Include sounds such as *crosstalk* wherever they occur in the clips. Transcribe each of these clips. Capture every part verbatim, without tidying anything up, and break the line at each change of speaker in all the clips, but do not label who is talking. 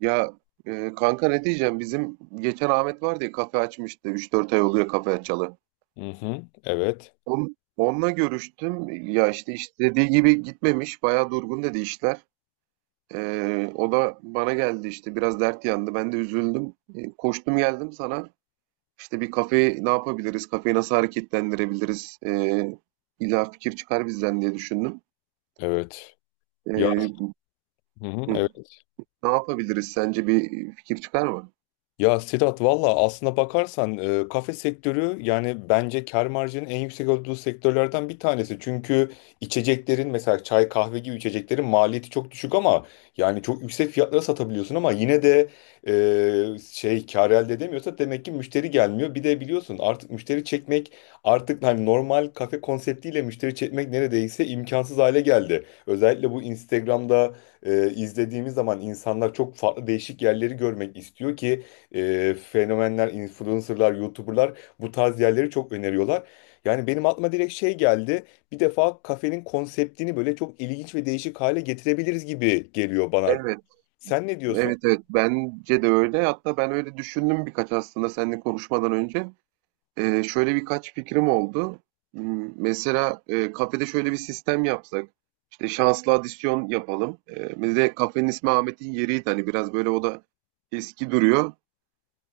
Ya, e, kanka ne diyeceğim, bizim geçen Ahmet vardı ya, kafe açmıştı, üç dört ay oluyor kafe açalı.
Hı hı. Evet.
On, onunla görüştüm ya, işte istediği gibi gitmemiş, bayağı durgun dedi işler. E, o da bana geldi, işte biraz dert yandı, ben de üzüldüm. E, koştum geldim sana, işte bir kafeyi ne yapabiliriz, kafeyi nasıl hareketlendirebiliriz, e, illa fikir çıkar bizden diye düşündüm.
Evet. Ya.
E,
Hı hı.
hı,
Evet.
Ne yapabiliriz sence, bir fikir çıkar mı?
Ya Sedat, valla aslına bakarsan e, kafe sektörü, yani bence kar marjının en yüksek olduğu sektörlerden bir tanesi. Çünkü içeceklerin, mesela çay kahve gibi içeceklerin maliyeti çok düşük ama yani çok yüksek fiyatlara satabiliyorsun, ama yine de e, şey kar elde edemiyorsa demek ki müşteri gelmiyor. Bir de biliyorsun artık, müşteri çekmek artık hani normal kafe konseptiyle müşteri çekmek neredeyse imkansız hale geldi. Özellikle bu Instagram'da, e, izlediğimiz zaman insanlar çok farklı değişik yerleri görmek istiyor ki e, fenomenler, influencerlar, youtuberlar bu tarz yerleri çok öneriyorlar. Yani benim aklıma direkt şey geldi. Bir defa kafenin konseptini böyle çok ilginç ve değişik hale getirebiliriz gibi geliyor bana.
Evet.
Sen ne diyorsun?
Evet, evet, bence de öyle. Hatta ben öyle düşündüm birkaç, aslında seninle konuşmadan önce. Ee, şöyle birkaç fikrim oldu. Hmm, Mesela e, kafede şöyle bir sistem yapsak. İşte şanslı adisyon yapalım. Ee, bir de kafenin ismi Ahmet'in yeriydi. Hani biraz böyle o da eski duruyor.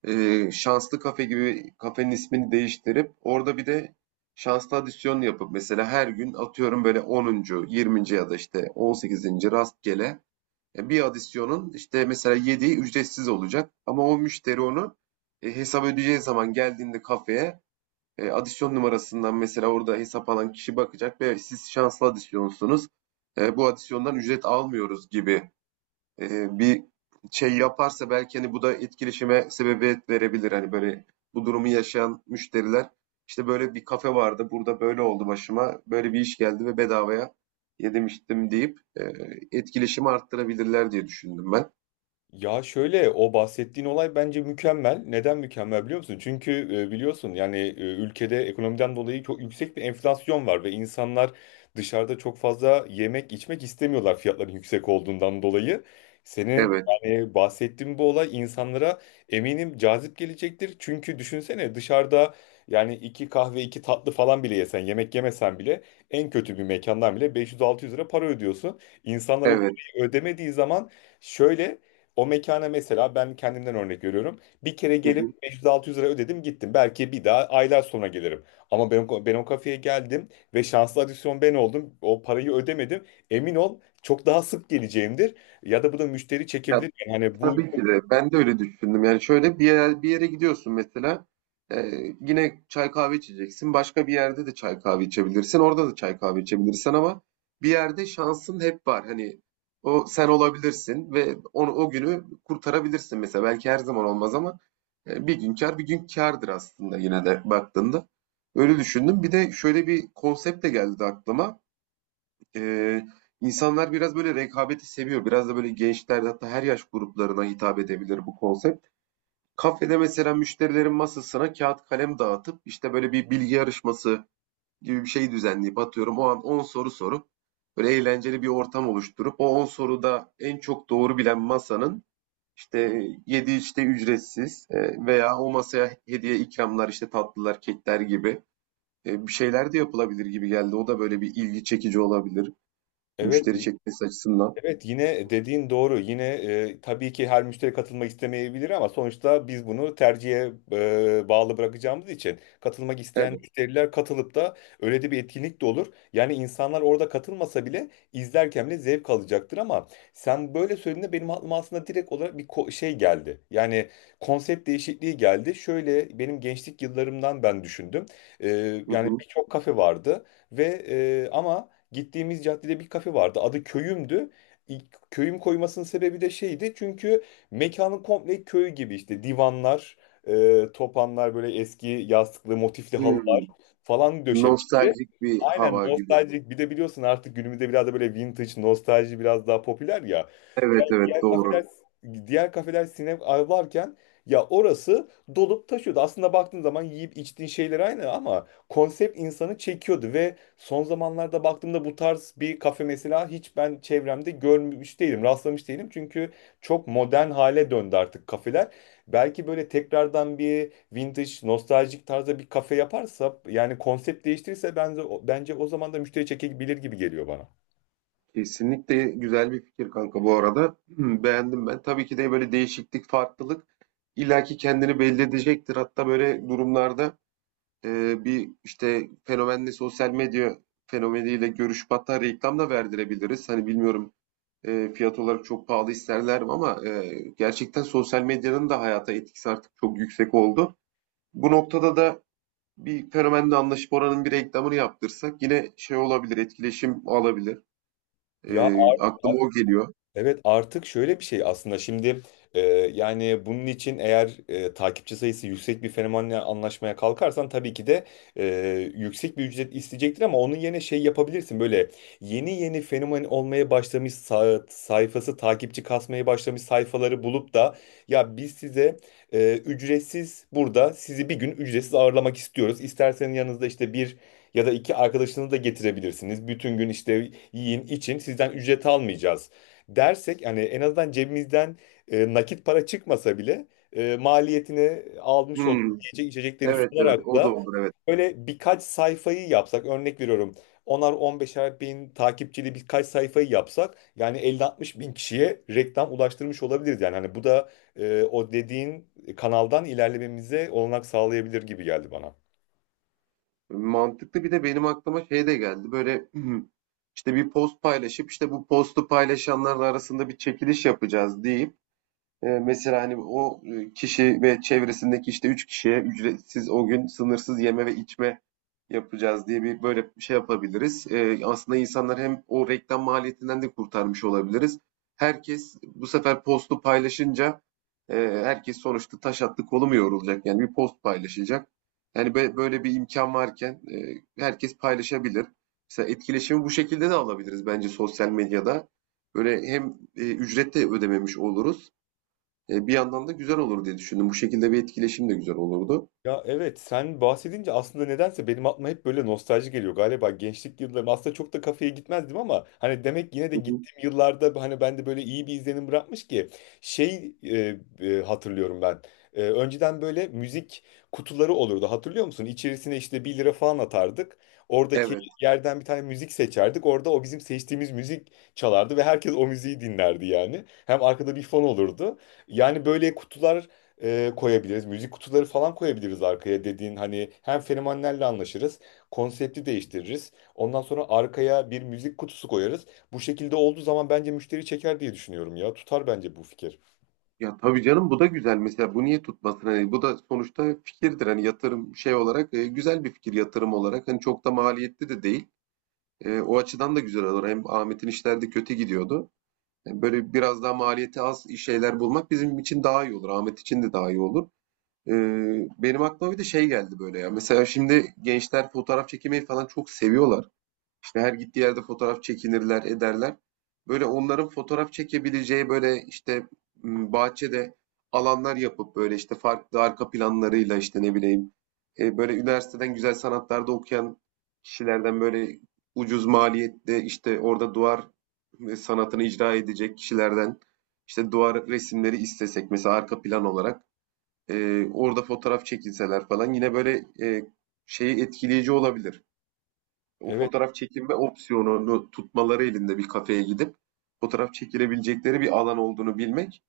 Ee, şanslı kafe gibi kafenin ismini değiştirip orada bir de şanslı adisyon yapıp, mesela her gün atıyorum, böyle onuncu, yirminci ya da işte on sekizinci rastgele e, bir adisyonun işte mesela yediği ücretsiz olacak. Ama o müşteri onu e, hesap ödeyeceği zaman geldiğinde kafeye e, adisyon numarasından, mesela orada hesap alan kişi bakacak ve siz şanslı adisyonsunuz, E, bu adisyondan ücret almıyoruz gibi eee, bir şey yaparsa, belki hani bu da etkileşime sebebiyet verebilir. Hani böyle bu durumu yaşayan müşteriler işte böyle bir kafe vardı, burada böyle oldu, başıma böyle bir iş geldi ve bedavaya yedirmiştim deyip eee, etkileşimi arttırabilirler diye düşündüm ben.
Ya, şöyle, o bahsettiğin olay bence mükemmel. Neden mükemmel biliyor musun? Çünkü e, biliyorsun yani e, ülkede ekonomiden dolayı çok yüksek bir enflasyon var ve insanlar dışarıda çok fazla yemek içmek istemiyorlar, fiyatların yüksek olduğundan dolayı. Senin
Evet,
yani bahsettiğin bu olay insanlara eminim cazip gelecektir. Çünkü düşünsene, dışarıda yani iki kahve iki tatlı falan bile yesen, yemek yemesen bile en kötü bir mekandan bile beş yüz altı yüz lira para ödüyorsun. İnsanlar bu
evet.
parayı ödemediği zaman şöyle, o mekana, mesela ben kendimden örnek veriyorum. Bir kere
Hı hı.
gelip beş yüz altı yüz lira ödedim, gittim. Belki bir daha aylar sonra gelirim. Ama ben, o- ben o kafeye geldim ve şanslı adisyon ben oldum. O parayı ödemedim. Emin ol çok daha sık geleceğimdir. Ya da bu da müşteri
Ya,
çekebilir. Yani hani bu...
tabii ki de. Ben de öyle düşündüm. Yani şöyle bir yere, bir yere gidiyorsun mesela. e, Yine çay kahve içeceksin. Başka bir yerde de çay kahve içebilirsin, orada da çay kahve içebilirsin ama bir yerde şansın hep var. Hani o sen olabilirsin ve onu, o günü kurtarabilirsin mesela. Belki her zaman olmaz ama e, bir gün kar, bir gün kârdır aslında, yine de baktığında. Öyle düşündüm. Bir de şöyle bir konsept de geldi aklıma. Ee, insanlar biraz böyle rekabeti seviyor. Biraz da böyle gençlerde, hatta her yaş gruplarına hitap edebilir bu konsept. Kafede mesela müşterilerin masasına kağıt kalem dağıtıp, işte böyle bir bilgi yarışması gibi bir şey düzenleyip, atıyorum o an on soru sorup, böyle eğlenceli bir ortam oluşturup, o on soruda en çok doğru bilen masanın işte yedi, işte ücretsiz, e, veya o masaya hediye ikramlar, işte tatlılar, kekler gibi e, bir şeyler de yapılabilir gibi geldi. O da böyle bir ilgi çekici olabilir.
Evet.
Müşteri çekmesi açısından.
Evet, yine dediğin doğru. Yine e, tabii ki her müşteri katılmak istemeyebilir, ama sonuçta biz bunu tercihe e, bağlı bırakacağımız için katılmak
Evet.
isteyen müşteriler katılıp da öyle de bir etkinlik de olur. Yani insanlar orada katılmasa bile izlerken bile zevk alacaktır. Ama sen böyle söylediğinde benim aklıma aslında direkt olarak bir ko- şey geldi. Yani konsept değişikliği geldi. Şöyle, benim gençlik yıllarımdan ben düşündüm. E,
Hı
Yani
hı.
birçok kafe vardı ve e, ama gittiğimiz caddede bir kafe vardı. Adı Köyüm'dü. İlk köyüm koymasının sebebi de şeydi. Çünkü mekanın komple köy gibi, işte divanlar, e, topanlar, böyle eski yastıklı motifli halılar
Hımm.
falan döşemişti.
Nostaljik bir
Aynen,
hava gibi.
nostaljik. Bir de biliyorsun artık günümüzde biraz da böyle vintage, nostalji biraz daha popüler ya.
Evet,
Ya
evet,
diğer kafeler
doğru.
diğer kafeler sinema varken, ya orası dolup taşıyordu. Aslında baktığın zaman yiyip içtiğin şeyler aynı, ama konsept insanı çekiyordu. Ve son zamanlarda baktığımda bu tarz bir kafe mesela hiç ben çevremde görmüş değilim, rastlamış değilim. Çünkü çok modern hale döndü artık kafeler. Belki böyle tekrardan bir vintage, nostaljik tarzda bir kafe yaparsa, yani konsept değiştirirse bence, bence o zaman da müşteri çekebilir gibi geliyor bana.
Kesinlikle güzel bir fikir kanka bu arada. Hmm, Beğendim ben. Tabii ki de böyle değişiklik, farklılık illaki kendini belli edecektir. Hatta böyle durumlarda e, bir işte fenomenle, sosyal medya fenomeniyle görüşüp hatta reklam da verdirebiliriz. Hani bilmiyorum, e, fiyat olarak çok pahalı isterler mi ama e, gerçekten sosyal medyanın da hayata etkisi artık çok yüksek oldu. Bu noktada da bir fenomenle anlaşıp oranın bir reklamını yaptırsak, yine şey olabilir, etkileşim alabilir. E,
Ya.
aklıma o geliyor.
Evet, artık şöyle bir şey, aslında şimdi e, yani bunun için, eğer e, takipçi sayısı yüksek bir fenomenle anlaşmaya kalkarsan tabii ki de e, yüksek bir ücret isteyecektir. Ama onun yerine şey yapabilirsin, böyle yeni yeni fenomen olmaya başlamış, sa- sayfası takipçi kasmaya başlamış sayfaları bulup da, ya biz size e, ücretsiz burada sizi bir gün ücretsiz ağırlamak istiyoruz. İsterseniz yanınızda işte bir ya da iki arkadaşınızı da getirebilirsiniz. Bütün gün işte yiyin için sizden ücret almayacağız dersek, hani en azından cebimizden e, nakit para çıkmasa bile e, maliyetini almış
Hmm,
olduğumuz yiyecek içecekleri
evet, evet,
sunarak
o da
da.
olur, evet.
Böyle birkaç sayfayı yapsak, örnek veriyorum, onar on beşer bin takipçili birkaç sayfayı yapsak yani elli altmış bin bin kişiye reklam ulaştırmış olabiliriz. Yani hani bu da e, o dediğin kanaldan ilerlememize olanak sağlayabilir gibi geldi bana.
Mantıklı. Bir de benim aklıma şey de geldi böyle. İşte bir post paylaşıp, işte bu postu paylaşanlar arasında bir çekiliş yapacağız deyip, ee, mesela hani o e, kişi ve çevresindeki işte üç kişiye ücretsiz o gün sınırsız yeme ve içme yapacağız diye bir, böyle bir şey yapabiliriz. Ee, aslında insanlar hem, o reklam maliyetinden de kurtarmış olabiliriz. Herkes bu sefer postu paylaşınca e, herkes sonuçta taş attı, kolu mu yorulacak? Yani bir post paylaşacak. Yani be- böyle bir imkan varken e, herkes paylaşabilir. Mesela etkileşimi bu şekilde de alabiliriz bence sosyal medyada. Böyle hem e, ücret de ödememiş oluruz. Eee, bir yandan da güzel olur diye düşündüm. Bu şekilde bir etkileşim de güzel olurdu.
Ya evet, sen bahsedince aslında nedense benim aklıma hep böyle nostalji geliyor. Galiba gençlik yıllarım, aslında çok da kafeye gitmezdim ama hani demek yine de
Hı hı.
gittiğim yıllarda hani bende böyle iyi bir izlenim bırakmış ki şey e, e, hatırlıyorum ben. E, önceden böyle müzik kutuları olurdu, hatırlıyor musun? İçerisine işte bir lira falan atardık. Oradaki
Evet.
yerden bir tane müzik seçerdik. Orada o bizim seçtiğimiz müzik çalardı ve herkes o müziği dinlerdi yani. Hem arkada bir fon olurdu. Yani böyle kutular, e, koyabiliriz. Müzik kutuları falan koyabiliriz arkaya, dediğin hani, hem fenomenlerle anlaşırız, konsepti değiştiririz. Ondan sonra arkaya bir müzik kutusu koyarız. Bu şekilde olduğu zaman bence müşteri çeker diye düşünüyorum ya. Tutar bence bu fikir.
Ya, tabii canım, bu da güzel mesela. Bu niye tutmasın? Hani, bu da sonuçta fikirdir. Hani, yatırım şey olarak, eee, güzel bir fikir, yatırım olarak. Hani, çok da maliyetli de değil. Eee, o açıdan da güzel olur. Hem Ahmet'in işleri de kötü gidiyordu. Eee, böyle biraz daha maliyeti az iş- şeyler bulmak bizim için daha iyi olur. Ahmet için de daha iyi olur. Eee, benim aklıma bir de şey geldi böyle ya. Mesela şimdi gençler fotoğraf çekmeyi falan çok seviyorlar ve her gittiği yerde fotoğraf çekinirler, ederler. Böyle onların fotoğraf çekebileceği, böyle işte m, bahçede alanlar yapıp, böyle işte farklı arka planlarıyla, işte ne bileyim, e, böyle üniversiteden güzel sanatlarda okuyan kişilerden, böyle ucuz maliyette, işte orada duvar e, sanatını icra edecek kişilerden işte duvar resimleri istesek, mesela arka plan olarak e, orada fotoğraf çekilseler falan, yine böyle e, şeyi, etkileyici olabilir o
Evet.
fotoğraf çekinme opsiyonunu tutmaları, elinde bir kafeye gidip fotoğraf çekilebilecekleri bir alan olduğunu bilmek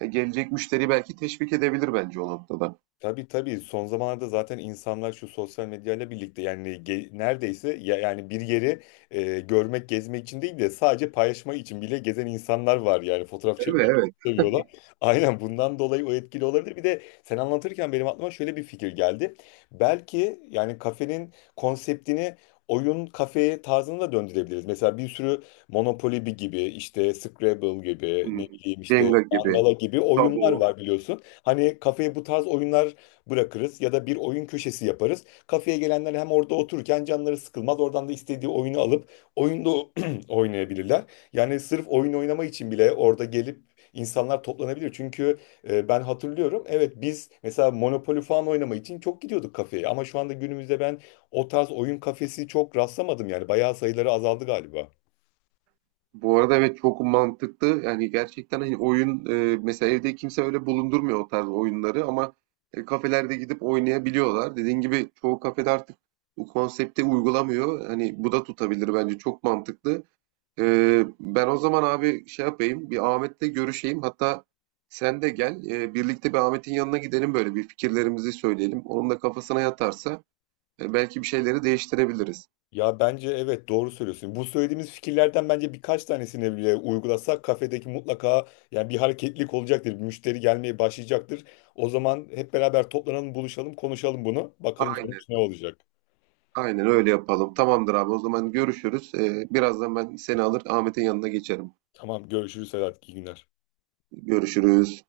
e, gelecek müşteriyi belki teşvik edebilir bence o noktada.
Tabii tabii, son zamanlarda zaten insanlar şu sosyal medyayla birlikte yani, ge- neredeyse ya, yani bir yeri e, görmek, gezmek için değil de sadece paylaşmak için bile gezen insanlar var, yani fotoğraf
Evet,
çekmeyi çok
evet.
seviyorlar. Aynen, bundan dolayı o etkili olabilir. Bir de sen anlatırken benim aklıma şöyle bir fikir geldi. Belki yani kafenin konseptini oyun kafeye tarzına da döndürebiliriz. Mesela bir sürü Monopoly gibi, işte Scrabble gibi,
Hmm.
ne bileyim işte
Jenga gibi,
Mangala gibi
Tabu.
oyunlar var biliyorsun. Hani kafeye bu tarz oyunlar bırakırız ya da bir oyun köşesi yaparız. Kafeye gelenler hem orada otururken canları sıkılmaz. Oradan da istediği oyunu alıp oyunda *clears throat* oynayabilirler. Yani sırf oyun oynama için bile orada gelip insanlar toplanabilir. Çünkü e, ben hatırlıyorum. Evet, biz mesela Monopoly falan oynama için çok gidiyorduk kafeye. Ama şu anda günümüzde ben o tarz oyun kafesi çok rastlamadım yani. Bayağı sayıları azaldı galiba.
Bu arada evet, çok mantıklı. Yani gerçekten, hani oyun, e, mesela evde kimse öyle bulundurmuyor o tarz oyunları ama e, kafelerde gidip oynayabiliyorlar. Dediğin gibi çoğu kafede artık bu konsepti uygulamıyor. Hani bu da tutabilir bence, çok mantıklı. Ee, ben o zaman abi şey yapayım, bir Ahmet'le görüşeyim. Hatta sen de gel, e, birlikte bir Ahmet'in yanına gidelim, böyle bir fikirlerimizi söyleyelim. Onun da kafasına yatarsa e, belki bir şeyleri değiştirebiliriz.
Ya bence evet, doğru söylüyorsun. Bu söylediğimiz fikirlerden bence birkaç tanesini bile uygulasak kafedeki mutlaka yani bir hareketlilik olacaktır. Bir müşteri gelmeye başlayacaktır. O zaman hep beraber toplanalım, buluşalım, konuşalım bunu. Bakalım
Aynen,
sonuç ne olacak.
aynen öyle yapalım. Tamamdır abi, o zaman görüşürüz. Ee, birazdan ben seni alır Ahmet'in yanına geçerim.
Tamam, görüşürüz Sedat. İyi günler.
Görüşürüz.